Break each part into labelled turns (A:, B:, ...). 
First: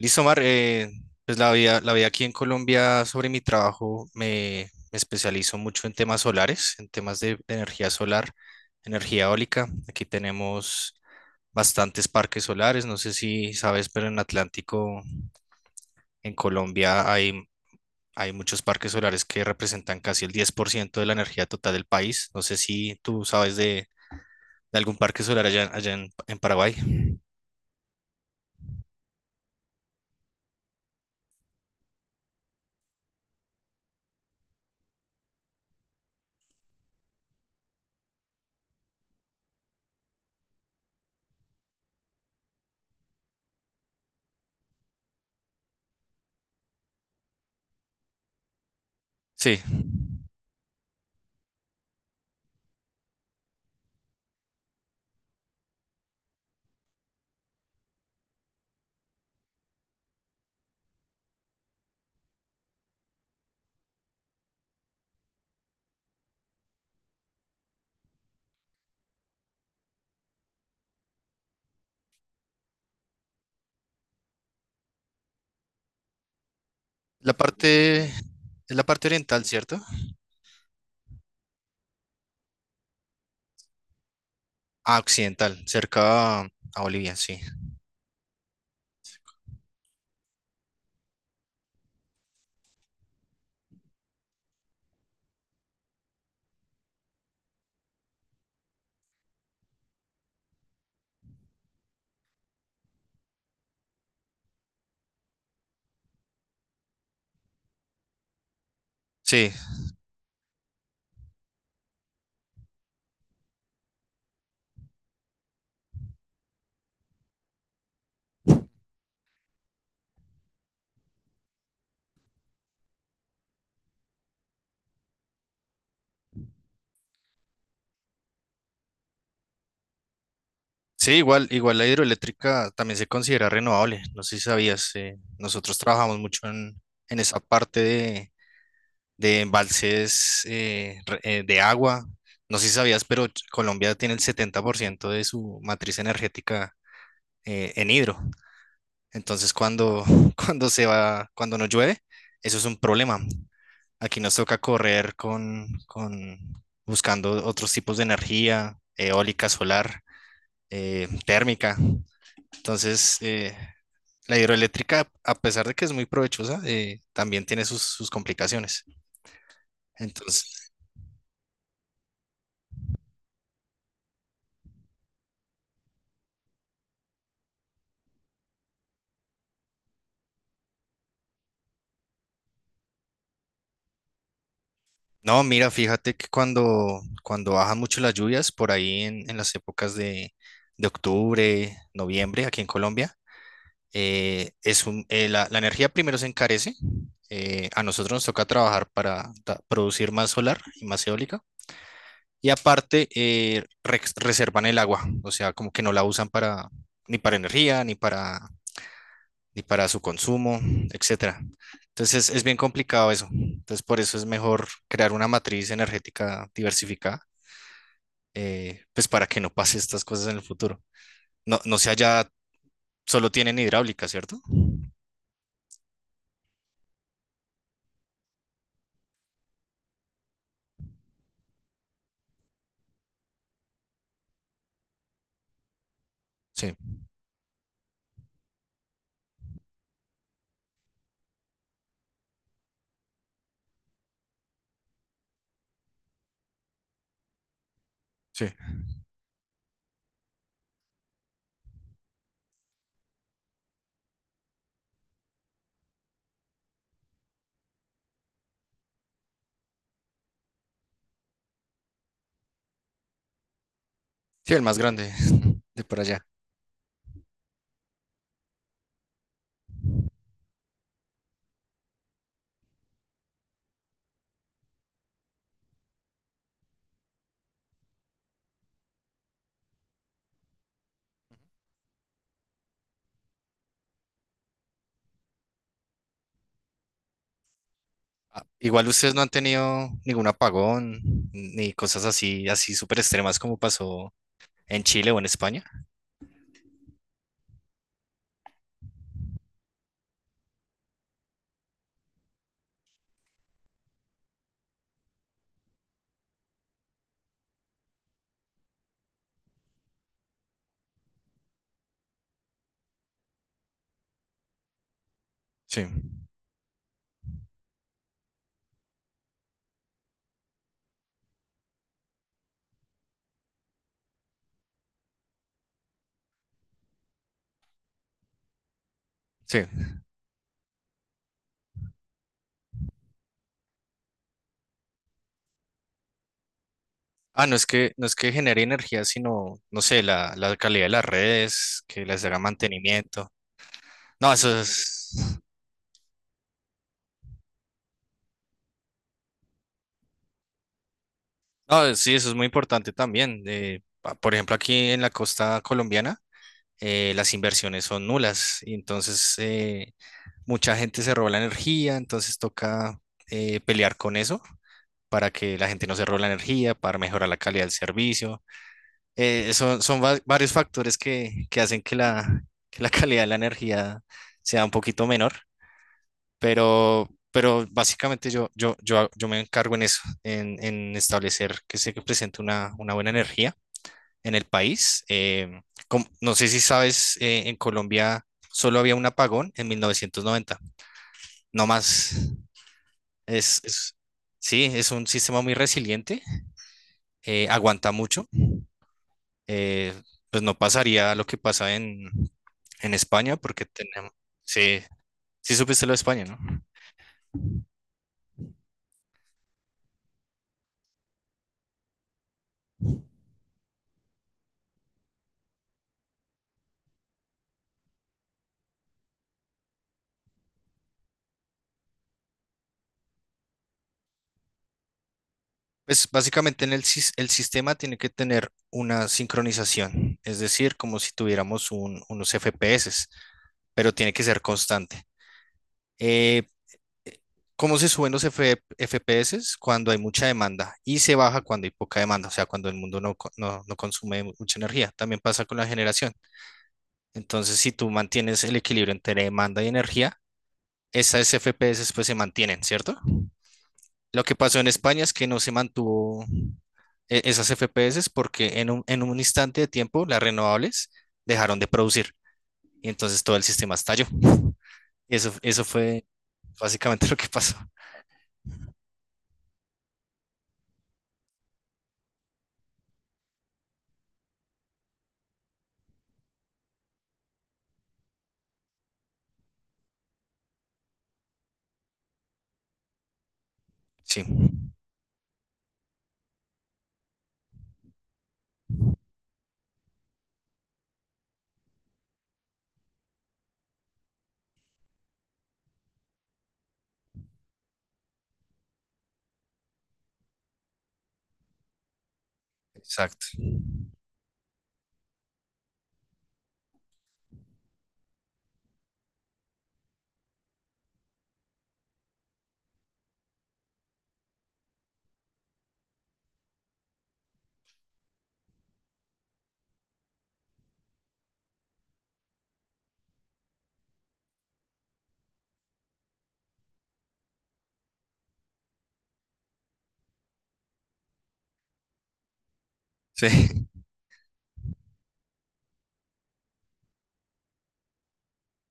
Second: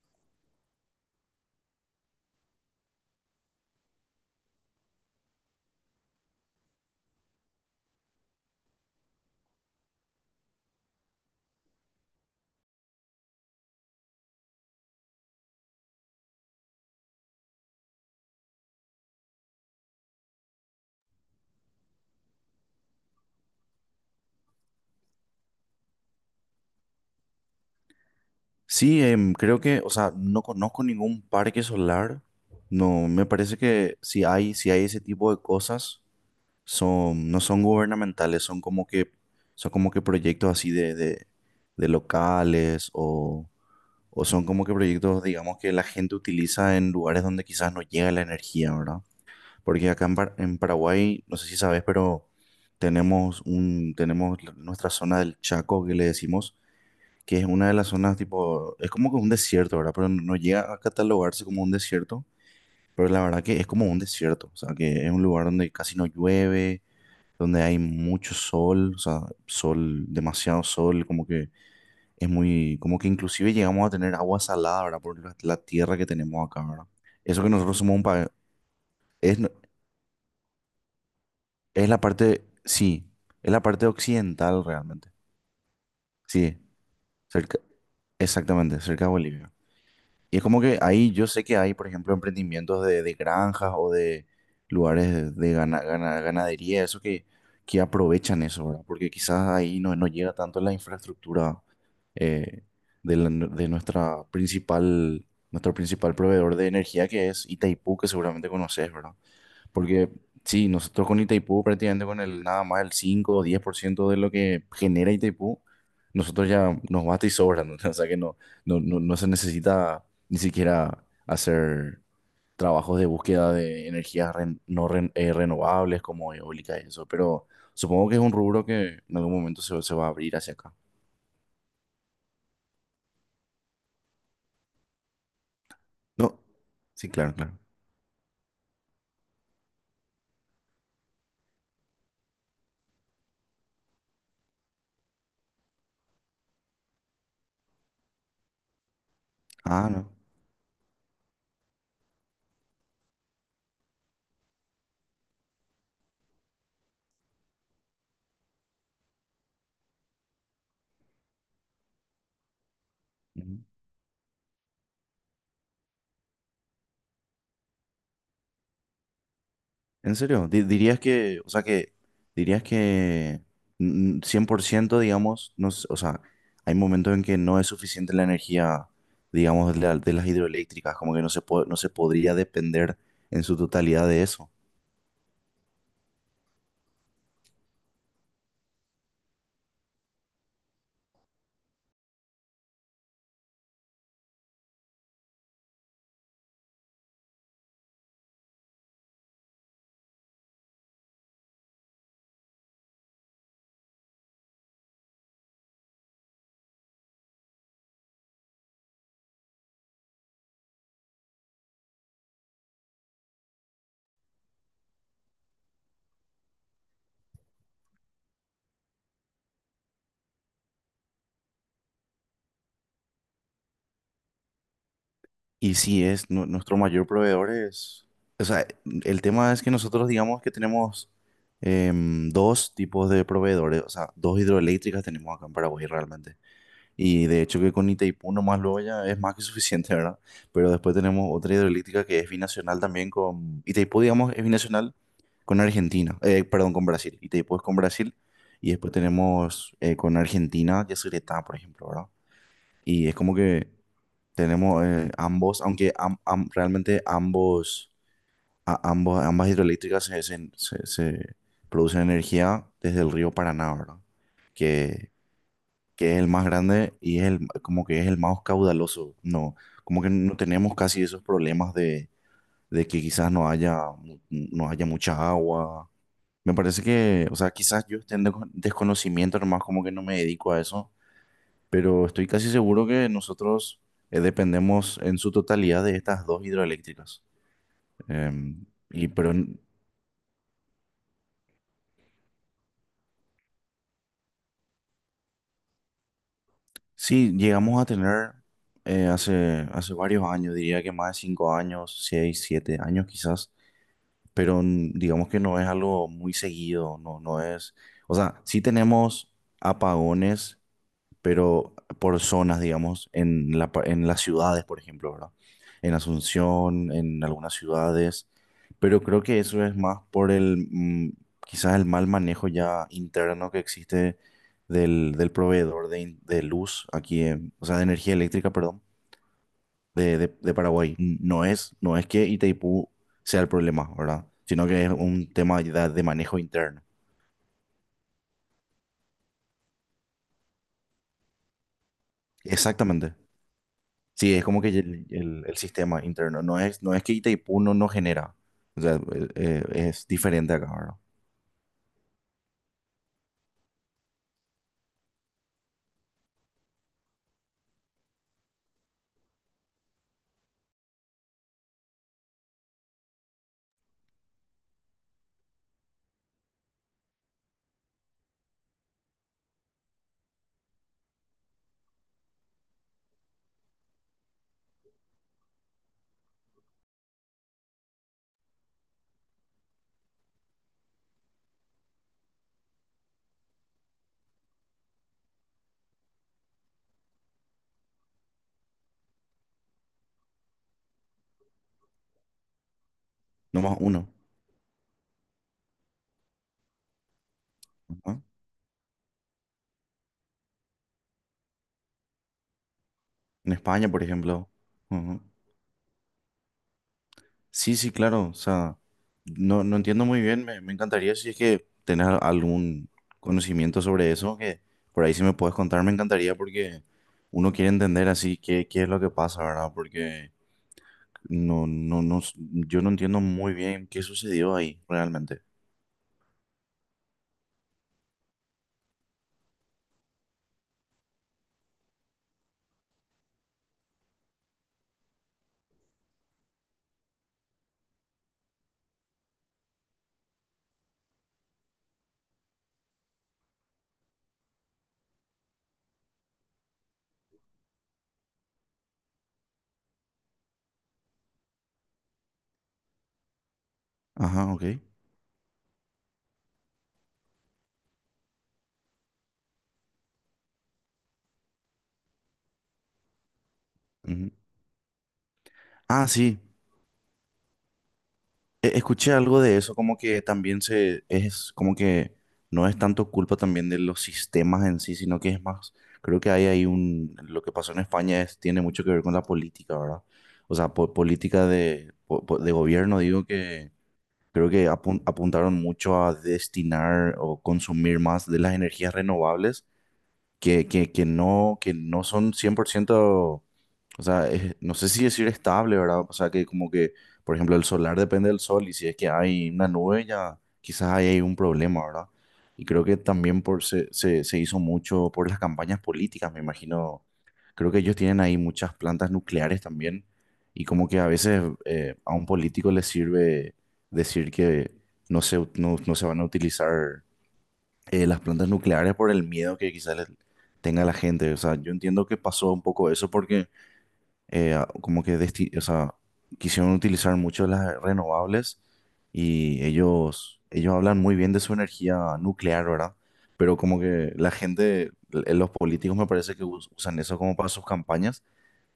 A: Listo, Mar, pues la vida aquí en Colombia sobre mi trabajo me especializo mucho en temas solares, en temas de energía solar, energía eólica. Aquí tenemos bastantes parques solares, no sé si sabes, pero en Atlántico, en Colombia, hay muchos parques solares que representan casi el 10% de la energía total del país. No sé si tú sabes de algún parque solar allá en Paraguay.
B: Sí, creo que, o sea, no conozco ningún parque solar. No, me parece que si hay ese tipo de cosas, son, no son gubernamentales, son como que proyectos así de locales o son como que proyectos, digamos, que la gente utiliza en lugares donde quizás no llega la energía, ¿verdad?
A: Sí,
B: Porque acá en, en Paraguay, no sé si sabes, pero tenemos un, tenemos nuestra zona del Chaco que le decimos que es una de las zonas tipo, es como que un desierto, ¿verdad? Pero no llega a catalogarse como un desierto, pero la verdad que es como un desierto, o sea, que es un lugar donde casi no llueve, donde hay mucho sol, o sea, sol, demasiado sol, como que es muy, como que inclusive llegamos a tener agua salada, ¿verdad? Por la tierra que tenemos acá, ¿verdad?
A: la
B: Eso que nosotros somos un
A: parte, es
B: país,
A: la parte
B: es,
A: oriental, ¿cierto?
B: es la parte, sí, es la parte occidental
A: Ah,
B: realmente,
A: occidental,
B: sí,
A: a Bolivia, sí.
B: cerca, exactamente, cerca de Bolivia. Y es como que ahí yo sé que hay, por ejemplo, emprendimientos de granjas o de lugares de ganadería, eso que aprovechan eso, ¿verdad? Porque quizás ahí no, no llega tanto la infraestructura eh, de, de nuestra principal, nuestro principal proveedor de energía que es Itaipú, que seguramente conoces, ¿verdad?
A: Sí,
B: Porque sí, nosotros con Itaipú prácticamente con el nada más el 5 o 10% de lo que genera Itaipú, nosotros ya nos basta y sobra, ¿no? O sea que no se necesita ni siquiera hacer trabajos de búsqueda de energías ren- no ren- renovables como eólica y eso, pero supongo que es un rubro que en algún momento se va a abrir hacia acá.
A: sí, igual la hidroeléctrica también se considera renovable. No sé si sabías, nosotros trabajamos
B: No,
A: mucho
B: sí,
A: en
B: claro,
A: esa
B: claro.
A: parte de embalses de agua. No sé si sabías, pero Colombia tiene el 70% de su matriz energética en hidro. Entonces,
B: Ah,
A: cuando se va, cuando no llueve, eso es un problema. Aquí nos toca correr con buscando otros tipos de energía, eólica, solar, térmica. Entonces,
B: no.
A: la hidroeléctrica, a pesar de que es muy provechosa, también tiene sus complicaciones.
B: ¿En serio?
A: Entonces,
B: Dirías que, o sea que, dirías que 100%, digamos, no, o sea, hay momentos en que no es suficiente la energía, digamos, de, de las hidroeléctricas, como que no se podría depender en su totalidad de eso.
A: no, mira, fíjate que cuando bajan mucho las lluvias, por ahí en las épocas de octubre, noviembre, aquí en Colombia, es un, la, la, energía primero se encarece. A nosotros nos toca trabajar para producir más solar y más eólica. Y aparte, reservan el agua, o sea, como que no la usan para, ni para energía, ni para su consumo, etcétera. Entonces es bien complicado eso. Entonces por eso es mejor crear una matriz energética diversificada, pues para que no pase estas cosas en el futuro. No, no sea ya, solo tienen hidráulica, ¿cierto?
B: Y si es nuestro mayor proveedor es, o sea, el tema es que nosotros digamos que tenemos dos tipos de proveedores, o sea, dos hidroeléctricas tenemos acá en Paraguay realmente.
A: Sí,
B: Y de hecho que con Itaipú nomás luego ya es más que suficiente, ¿verdad? Pero después tenemos otra hidroeléctrica que es binacional también con... Itaipú, digamos, es binacional con Argentina, perdón, con Brasil. Itaipú es con Brasil
A: sí.
B: y después tenemos con Argentina Yacyretá, por ejemplo, ¿verdad? Y es como que tenemos ambos, aunque realmente ambos, ambos, ambas hidroeléctricas se producen energía desde el río Paraná, ¿verdad?
A: Sí, el más
B: Que
A: grande de por
B: que es
A: allá.
B: el más grande y es el, como que es el más caudaloso. No, como que no tenemos casi esos problemas de que quizás no haya, no haya mucha agua. Me parece que, o sea, quizás yo esté en desconocimiento nomás, como que no me dedico a eso, pero estoy casi seguro que nosotros dependemos en su totalidad de estas dos hidroeléctricas.
A: Ah,
B: Em,
A: igual
B: y,
A: ustedes no han
B: pero en-
A: tenido ningún apagón ni cosas así, así súper extremas como pasó en Chile o en España.
B: sí, llegamos a tener hace varios años, diría que más de 5 años, 6, 7 años quizás pero digamos que no es algo muy seguido, no, no es, o sea, sí tenemos apagones, pero por zonas, digamos, en la, en las ciudades, por ejemplo, ¿verdad?
A: Sí,
B: En Asunción, en algunas ciudades, pero creo que eso es más por el, quizás el mal manejo ya interno que existe del, del proveedor de, de luz aquí, o sea, de energía eléctrica, perdón
A: sí.
B: de, de Paraguay. No es, no es que Itaipú sea el problema, ¿verdad? Sino que es un tema de manejo interno.
A: Ah, no es que, no es que genere energía, sino, no sé, la calidad de las redes, que les haga
B: Exactamente.
A: mantenimiento. No,
B: Sí, es
A: eso
B: como que el,
A: es,
B: el sistema interno. No es, no es que Itaipú no, no genera. O sea, es diferente acá, ¿verdad?
A: no, sí, eso es muy importante también. Por ejemplo, aquí en la costa colombiana, las inversiones son nulas. Y entonces, mucha gente se roba la energía, entonces toca pelear con eso para que la gente no se robe la energía, para mejorar la calidad del servicio. Varios factores que hacen que que la calidad de la energía sea un poquito menor, pero básicamente yo me encargo en eso, en establecer que se presente una buena energía en el país. No sé si sabes, en Colombia solo había un apagón en 1990, no más. Es,
B: Nomás
A: es-
B: uno.
A: sí, es un sistema muy resiliente, aguanta
B: Ajá.
A: mucho. eh, pues no pasaría lo que pasa en España,
B: En
A: porque
B: España, por
A: tenemos,
B: ejemplo.
A: sí,
B: Ujú.
A: sí supiste lo de España, ¿no?
B: Sí, sí, claro. O sea, no, entiendo muy bien. Me encantaría si es que tenés algún conocimiento sobre eso, que por ahí si me puedes contar, me encantaría porque uno quiere entender así qué, qué es lo que pasa, ¿verdad? Porque yo no entiendo muy bien qué sucedió ahí realmente.
A: Pues básicamente en el sistema tiene que tener una sincronización, es decir, como si tuviéramos unos FPS, pero tiene que ser constante. Eh, cómo se suben los FPS cuando hay mucha demanda y se baja cuando hay poca demanda, o sea, cuando el mundo no consume mucha energía. También pasa con la generación. Entonces, si tú mantienes el equilibrio entre demanda y energía, esas FPS pues se mantienen, ¿cierto? Lo que
B: Ajá, ok.
A: pasó en España es que no se mantuvo esas FPS porque en en un instante de tiempo las renovables dejaron de producir y entonces todo el sistema estalló.
B: Ujú.
A: Y eso
B: Ah,
A: fue
B: sí.
A: básicamente lo que pasó.
B: Escuché algo de eso, como que también se es como que no es tanto culpa también de los sistemas en sí, sino que es más, creo que hay ahí un, lo que pasó en España es, tiene mucho que ver con la política, ¿verdad? O sea, política de, de gobierno, digo que
A: Sí,
B: creo que apuntaron mucho a destinar o consumir más de las energías renovables que no son 100%, o sea, no sé si decir estable, ¿verdad? O sea, que como que, por ejemplo, el solar depende del sol y si es que hay una nube, ya quizás ahí hay un problema, ¿verdad? Y creo que
A: exacto.
B: también se hizo mucho por las campañas políticas, me imagino. Creo que ellos tienen ahí muchas plantas nucleares también y como que a veces a un político le sirve decir que no se van a utilizar las plantas nucleares por el miedo que quizás les tenga la gente. O sea, yo entiendo que pasó un poco eso porque como que o sea, quisieron utilizar mucho las renovables y ellos hablan muy bien de su energía nuclear, ¿verdad? Pero
A: Sí.
B: como que la gente, los políticos me parece que usan eso como para sus campañas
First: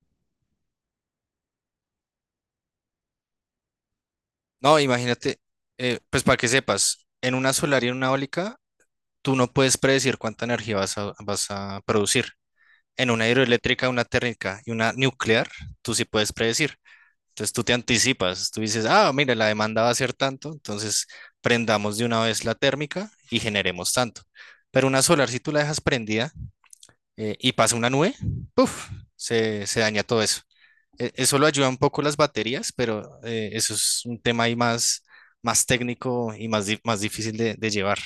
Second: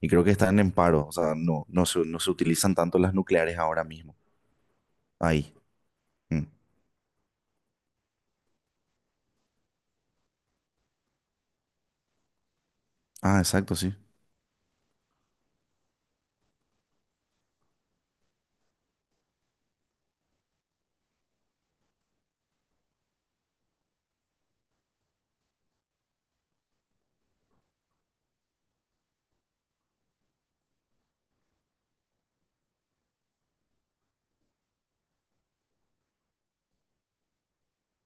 B: y creo que están en paro. O sea, no, no se utilizan tanto las nucleares ahora mismo.
A: No, imagínate,
B: Ahí.
A: pues para
B: Mm.
A: que sepas, en una solar y en una eólica, tú no puedes predecir cuánta energía vas a producir. En una
B: Ah, exacto,
A: hidroeléctrica,
B: sí.
A: una térmica y una nuclear, tú sí puedes predecir. Entonces tú te anticipas, tú dices, ah, mira, la demanda va a ser tanto, entonces prendamos de una vez la térmica y generemos tanto. Pero una solar, si tú la dejas prendida y pasa una nube, ¡puf! Se daña todo eso eso lo ayuda un poco las baterías, pero eso es un tema ahí más técnico y más difícil de llevar.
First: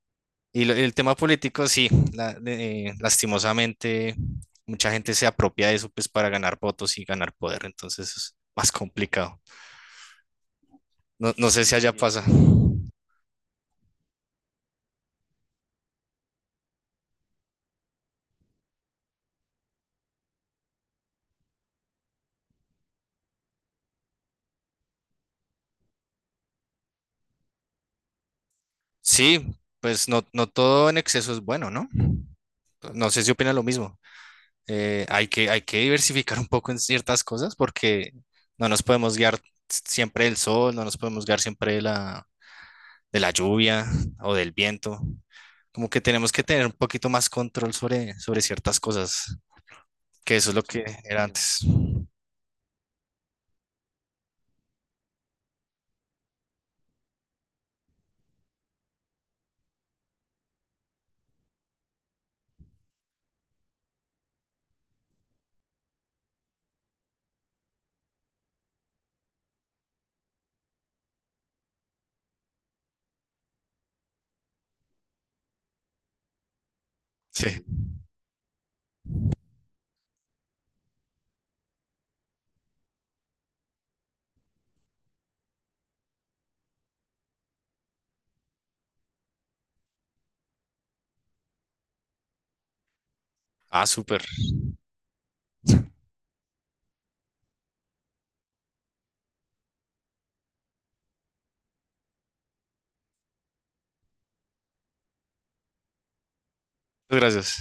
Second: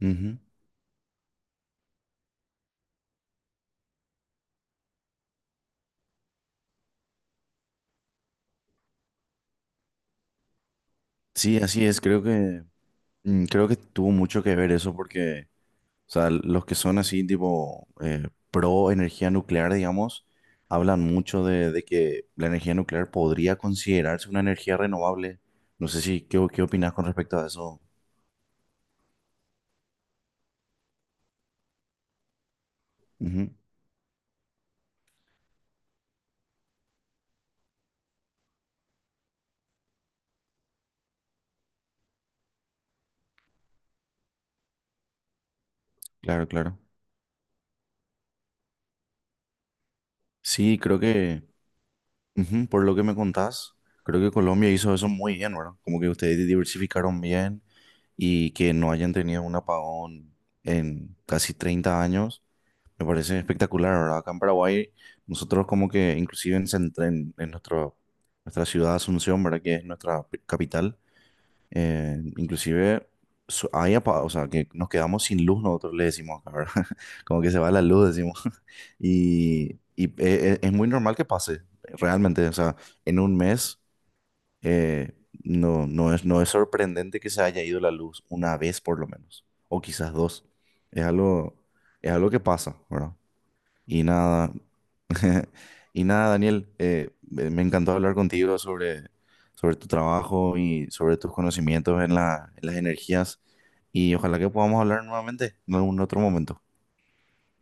B: Ujú.
A: Y el tema político, sí, lastimosamente mucha gente se apropia de eso pues para ganar votos y ganar poder, entonces es más complicado. No, no
B: Sí,
A: sé si
B: así
A: allá sí
B: es.
A: pasa.
B: Creo que tuvo mucho que ver eso porque, o sea, los que son así tipo pro energía nuclear, digamos, hablan mucho de que la energía nuclear podría considerarse una energía renovable. No sé si, ¿qué opinas con respecto a eso.
A: Sí, pues no, no todo en exceso es bueno, ¿no? No sé si
B: Ujú,
A: opina lo mismo. Hay que diversificar un poco en ciertas cosas porque no nos podemos guiar siempre del sol, no nos podemos guiar siempre de de la lluvia o del viento. Como que tenemos que
B: claro,
A: tener un
B: claro.
A: poquito más control sobre ciertas cosas, que eso es lo
B: Sí,
A: que
B: creo
A: era
B: que,
A: antes.
B: ujú, por lo que me contás, creo que Colombia hizo eso muy bien, ¿verdad? Como que ustedes diversificaron bien y que no hayan tenido un apagón en casi 30 años. Me parece espectacular, ¿verdad? Acá en Paraguay, nosotros como que inclusive en, en nuestro, nuestra ciudad Asunción, ¿verdad? Que es nuestra capital, inclusive hay o sea, que nos quedamos sin luz, nosotros le decimos acá, ¿verdad? Como que se
A: Sí.
B: va la luz, decimos. Y, es muy normal que pase, realmente, o sea, en un mes eh, no, no es, no es sorprendente que se haya ido la luz una vez por lo menos, o quizás dos. Es algo, es algo que pasa, ¿verdad?
A: Ah,
B: Y
A: súper.
B: nada, y nada, Daniel, me encantó hablar contigo sobre, sobre tu trabajo y sobre tus conocimientos en en las energías. Y ojalá que podamos hablar nuevamente en algún otro momento.
A: Muchas gracias.